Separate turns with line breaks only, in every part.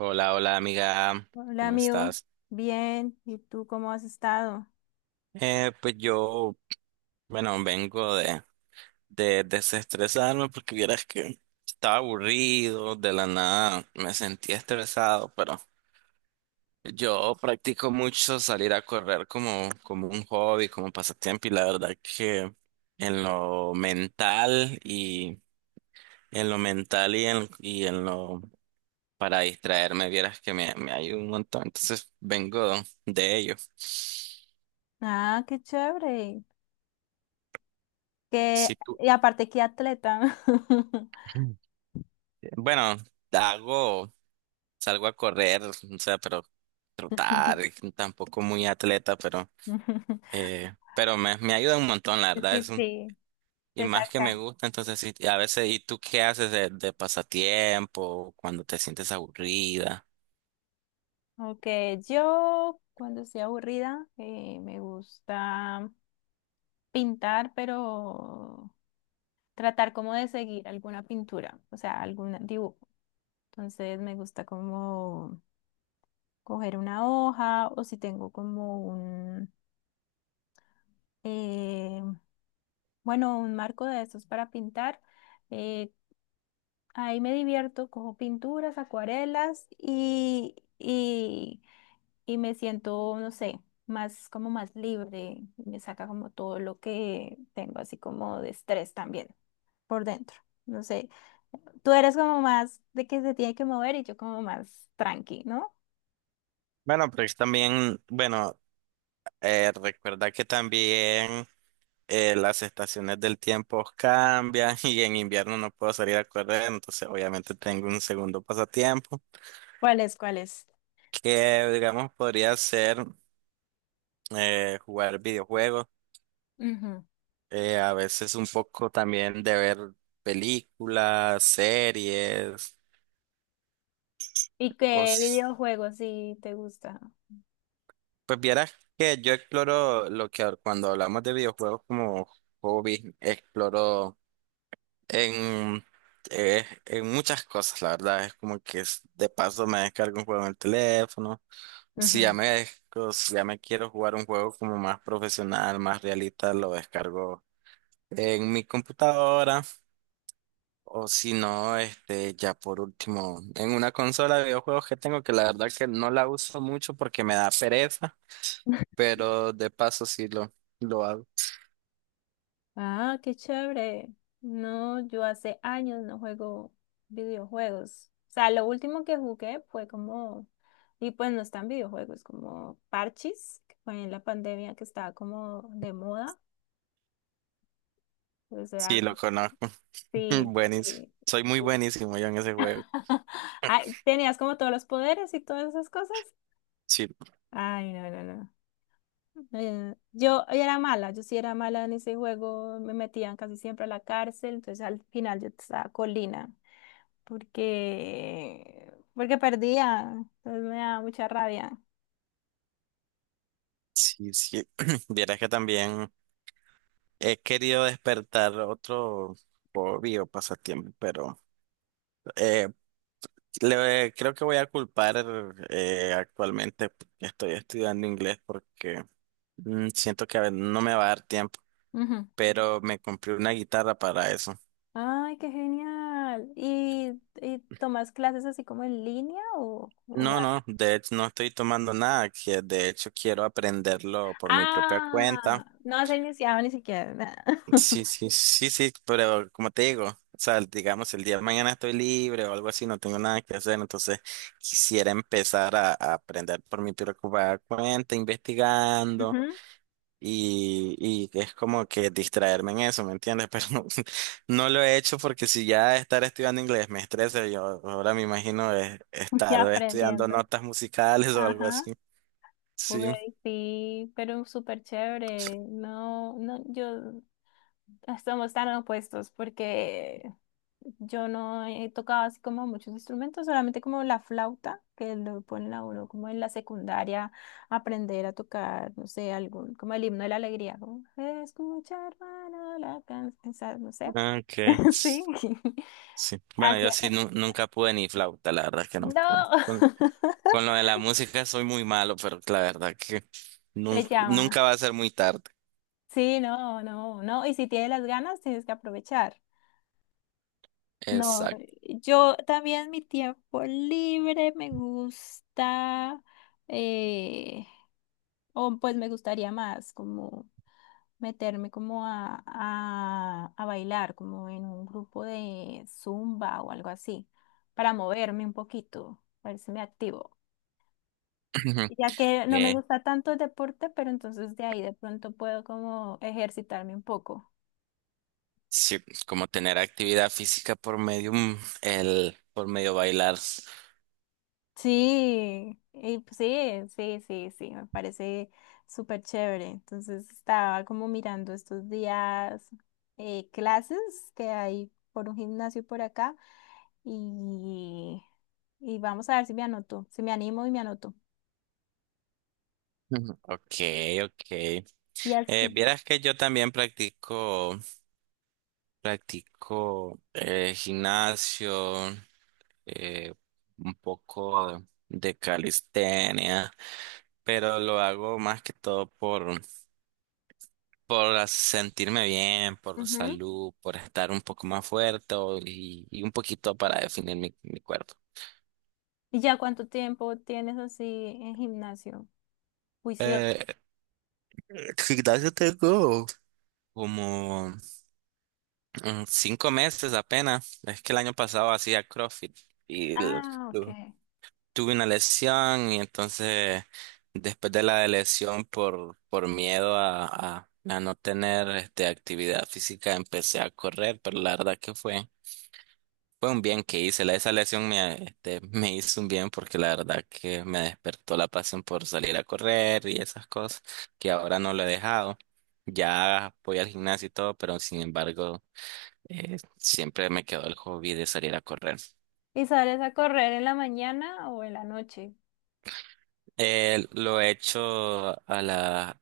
Hola, hola amiga,
Hola
¿cómo
amigo,
estás?
bien, ¿y tú cómo has estado?
Pues yo, bueno, vengo de desestresarme porque vieras que estaba aburrido, de la nada me sentía estresado, pero yo practico mucho salir a correr como un hobby, como pasatiempo, y la verdad que en lo mental y en lo mental y en lo para distraerme, vieras que me ayuda un montón, entonces vengo de ello.
Ah, qué chévere. Que
Si tú
y aparte, qué atleta.
bueno, hago, salgo a correr, o sea, pero trotar, tampoco muy atleta, pero me ayuda un montón, la
Sí,
verdad, es
sí,
un,
sí,
y
te
más que me
saca.
gusta, entonces sí, y a veces, ¿y tú qué haces de pasatiempo cuando te sientes aburrida?
Ok, yo cuando estoy aburrida me gusta pintar, pero tratar como de seguir alguna pintura, o sea, algún dibujo. Entonces me gusta como coger una hoja o si tengo como un... eh, Bueno, un marco de esos para pintar. eh, Ahí me divierto, cojo pinturas, acuarelas y me siento, no sé, más como más libre. Me saca como todo lo que tengo, así como de estrés también por dentro. No sé, tú eres como más de que se tiene que mover y yo como más tranqui, ¿no?
Bueno, pues también, recuerda que también, las estaciones del tiempo cambian y en invierno no puedo salir a correr, entonces obviamente tengo un segundo pasatiempo
¿Cuáles?
que digamos podría ser, jugar videojuegos,
Ujú.
a veces un poco también de ver películas, series,
¿Y
o
qué
s-
videojuegos sí te gusta?
pues vieras que yo exploro lo que cuando hablamos de videojuegos como hobby, exploro En, en muchas cosas, la verdad, es como que de paso me descargo un juego en el teléfono. Si ya
Ujú.
si ya me quiero jugar un juego como más profesional, más realista, lo descargo en mi computadora. O si no, este, ya por último, en una consola de videojuegos que tengo, que la verdad que no la uso mucho porque me da pereza, pero de paso sí lo hago.
Ah, qué chévere. No, yo hace años no juego videojuegos. O sea, lo último que jugué fue como, y pues no están videojuegos, como parches, que fue en la pandemia que estaba como de moda. Pues era
Sí, lo
algo.
conozco.
Sí,
Buenísimo.
sí.
Soy muy buenísimo yo en ese juego.
Ay, ¿tenías como todos los poderes y todas esas cosas?
Sí.
Ay, no, no, no. Yo era mala, yo sí era mala en ese juego, me metían casi siempre a la cárcel, entonces al final yo estaba colina, porque perdía, entonces me daba mucha rabia.
Sí, sí. Vieras que también he querido despertar otro hobby o pasatiempo, pero eh, creo que voy a culpar, actualmente que estoy estudiando inglés porque siento que a ver, no me va a dar tiempo,
Ujú.
pero me compré una guitarra para eso.
Ay, qué genial. Y tomas clases así como en línea o
No, no,
vas?
de hecho no estoy tomando nada, que de hecho quiero aprenderlo por mi propia
Ah,
cuenta.
no se iniciado ni siquiera. Nada.
Sí, sí, sí, sí, pero como te digo, o sea, digamos, el día de mañana estoy libre o algo así, no tengo nada que hacer, entonces quisiera empezar a aprender por mi preocupada cuenta, investigando
Ujú,
y que es como que distraerme en eso, ¿me entiendes? Pero no, no lo he hecho porque si ya estar estudiando inglés me estresa, yo ahora me imagino estar
ya
estudiando
aprendiendo.
notas musicales o algo
Ajá.
así. Sí,
Güey sí, pero súper chévere. No, no, yo estamos tan opuestos porque yo no he tocado así como muchos instrumentos, solamente como la flauta, que lo ponen a uno como en la secundaria, aprender a tocar, no sé, algún, como el himno de la alegría, como escucha, hermano, la canción, no sé.
ok.
Sí.
Sí. Bueno,
Así,
yo sí nunca pude ni flauta, la verdad es que no pude.
no,
Con lo de la música soy muy malo, pero la verdad que
se
nunca, nunca
llama.
va a ser muy tarde.
Sí, no, no, no. Y si tienes las ganas, tienes que aprovechar. No,
Exacto.
yo también mi tiempo libre me gusta, eh, o pues me gustaría más como meterme como a bailar, como en un grupo de zumba o algo así, para moverme un poquito, para me activo. Ya que no me
Eh,
gusta tanto el deporte, pero entonces de ahí de pronto puedo como ejercitarme un poco.
sí, como tener actividad física por medio, por medio bailar.
Sí, y pues sí, sí, sí, sí, me parece súper chévere. Entonces estaba como mirando estos días clases que hay por un gimnasio por acá y, y vamos a ver si me anoto, si me animo y me anoto.
Ujú. Ok, ok.
Y así,
Vieras que yo también practico gimnasio, eh, un poco de calistenia, pero lo hago más que todo por sentirme bien, por
ujú.
salud, por estar un poco más fuerte y un poquito para definir mi cuerpo.
¿Y ya cuánto tiempo tienes así en gimnasio? Juicioso.
Eh, Gimnasio tengo como 5 meses apenas. Es que el año pasado hacía CrossFit y l-
Ah, ok.
tuve una lesión, y entonces después de la lesión por miedo a no tener este, actividad física, empecé a correr, pero la verdad que fue un bien que hice. La- esa lesión me, este, me hizo un bien, porque la verdad que me despertó la pasión por salir a correr y esas cosas que ahora no lo he dejado. Ya voy al gimnasio y todo, pero sin embargo, siempre me quedó el hobby de salir a correr.
¿Y sales a correr en la mañana o en la noche?
Lo he hecho a las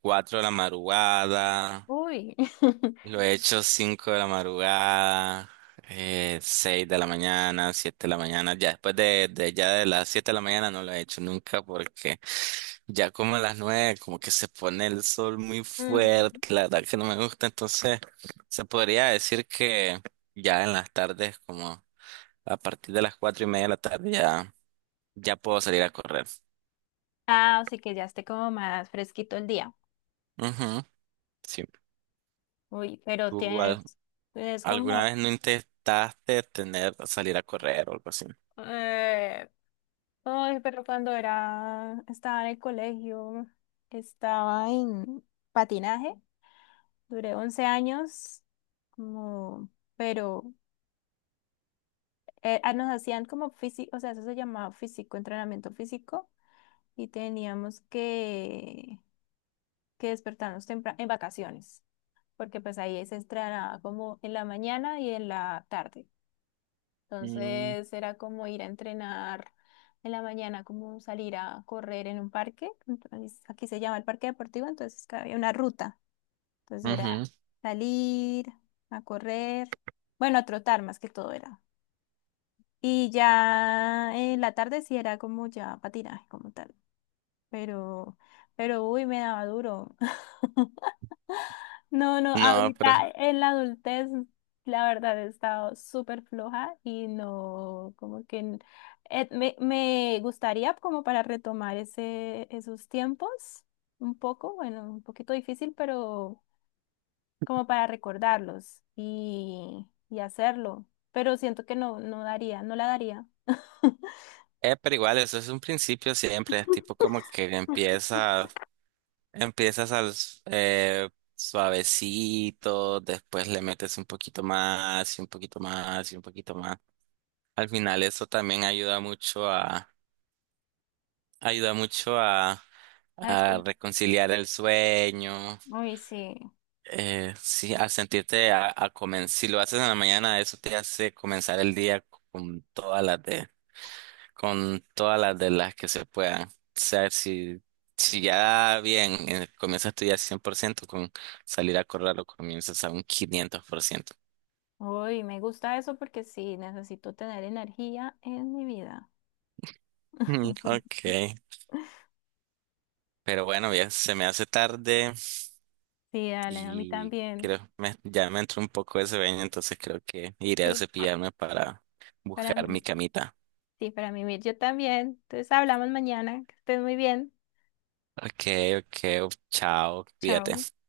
4 de la madrugada,
Uy.
lo he hecho 5 de la madrugada, 6 de la mañana, 7 de la mañana. Ya después de ya de las 7 de la mañana no lo he hecho nunca porque ya como a las 9 como que se pone el sol muy
Ujú.
fuerte, la verdad que no me gusta. Entonces se podría decir que ya en las tardes, como a partir de las 4 y media de la tarde ya, ya puedo salir a correr.
Ah, así que ya esté como más fresquito el día.
Ujú, sí.
Uy, pero
¿Tú
tienes, es
alguna
como,
vez no intentaste tener, salir a correr o algo así?
eh, ay, pero cuando era, estaba en el colegio, estaba en patinaje, duré 11 años, como, pero nos hacían como físico, o sea, eso se llamaba físico, entrenamiento físico, y teníamos que, que despertarnos temprano, en vacaciones, porque pues ahí se entrenaba como en la mañana y en la tarde.
Mm.
Entonces era como ir a entrenar en la mañana, como salir a correr en un parque. Entonces, aquí se llama el parque deportivo, entonces que había una ruta. Entonces era
Ujú.
salir a correr, bueno, a trotar más que todo era. Y ya en la tarde sí era como ya patinaje como tal, pero, pero uy, me daba duro. No, no,
No,
ahorita en la adultez, la verdad he estado súper floja y no, como que me, me gustaría como para retomar ese, esos tiempos un poco, bueno, un poquito difícil, pero como para recordarlos y hacerlo. Pero siento que no, no daría, no la daría.
pero igual, eso es un principio siempre, tipo como que empieza, empiezas suavecito, después le metes un poquito más y un poquito más y un poquito más. Al final eso también ayuda mucho
Ah,
a
espera.
reconciliar el sueño,
Uy, sí.
sí, a sentirte a comenzar, si lo haces en la mañana, eso te hace comenzar el día con todas las de con todas las de las que se puedan. O sea, si, si ya bien, comienzas tú ya 100% con salir a correr, o comienzas a un 500%.
Uy, me gusta eso porque sí, necesito tener energía en mi vida.
Mm, ok. Pero bueno, ya se me hace tarde,
Sí, dale, a mí
y
también.
creo me, ya me entró un poco de sueño, entonces creo que iré a
Sí,
cepillarme para
para
buscar mi
mí,
camita.
sí, para mí, Mir, yo también. Entonces hablamos mañana. Que estés muy bien.
Ok, ok, chao,
Chao.
cuídate.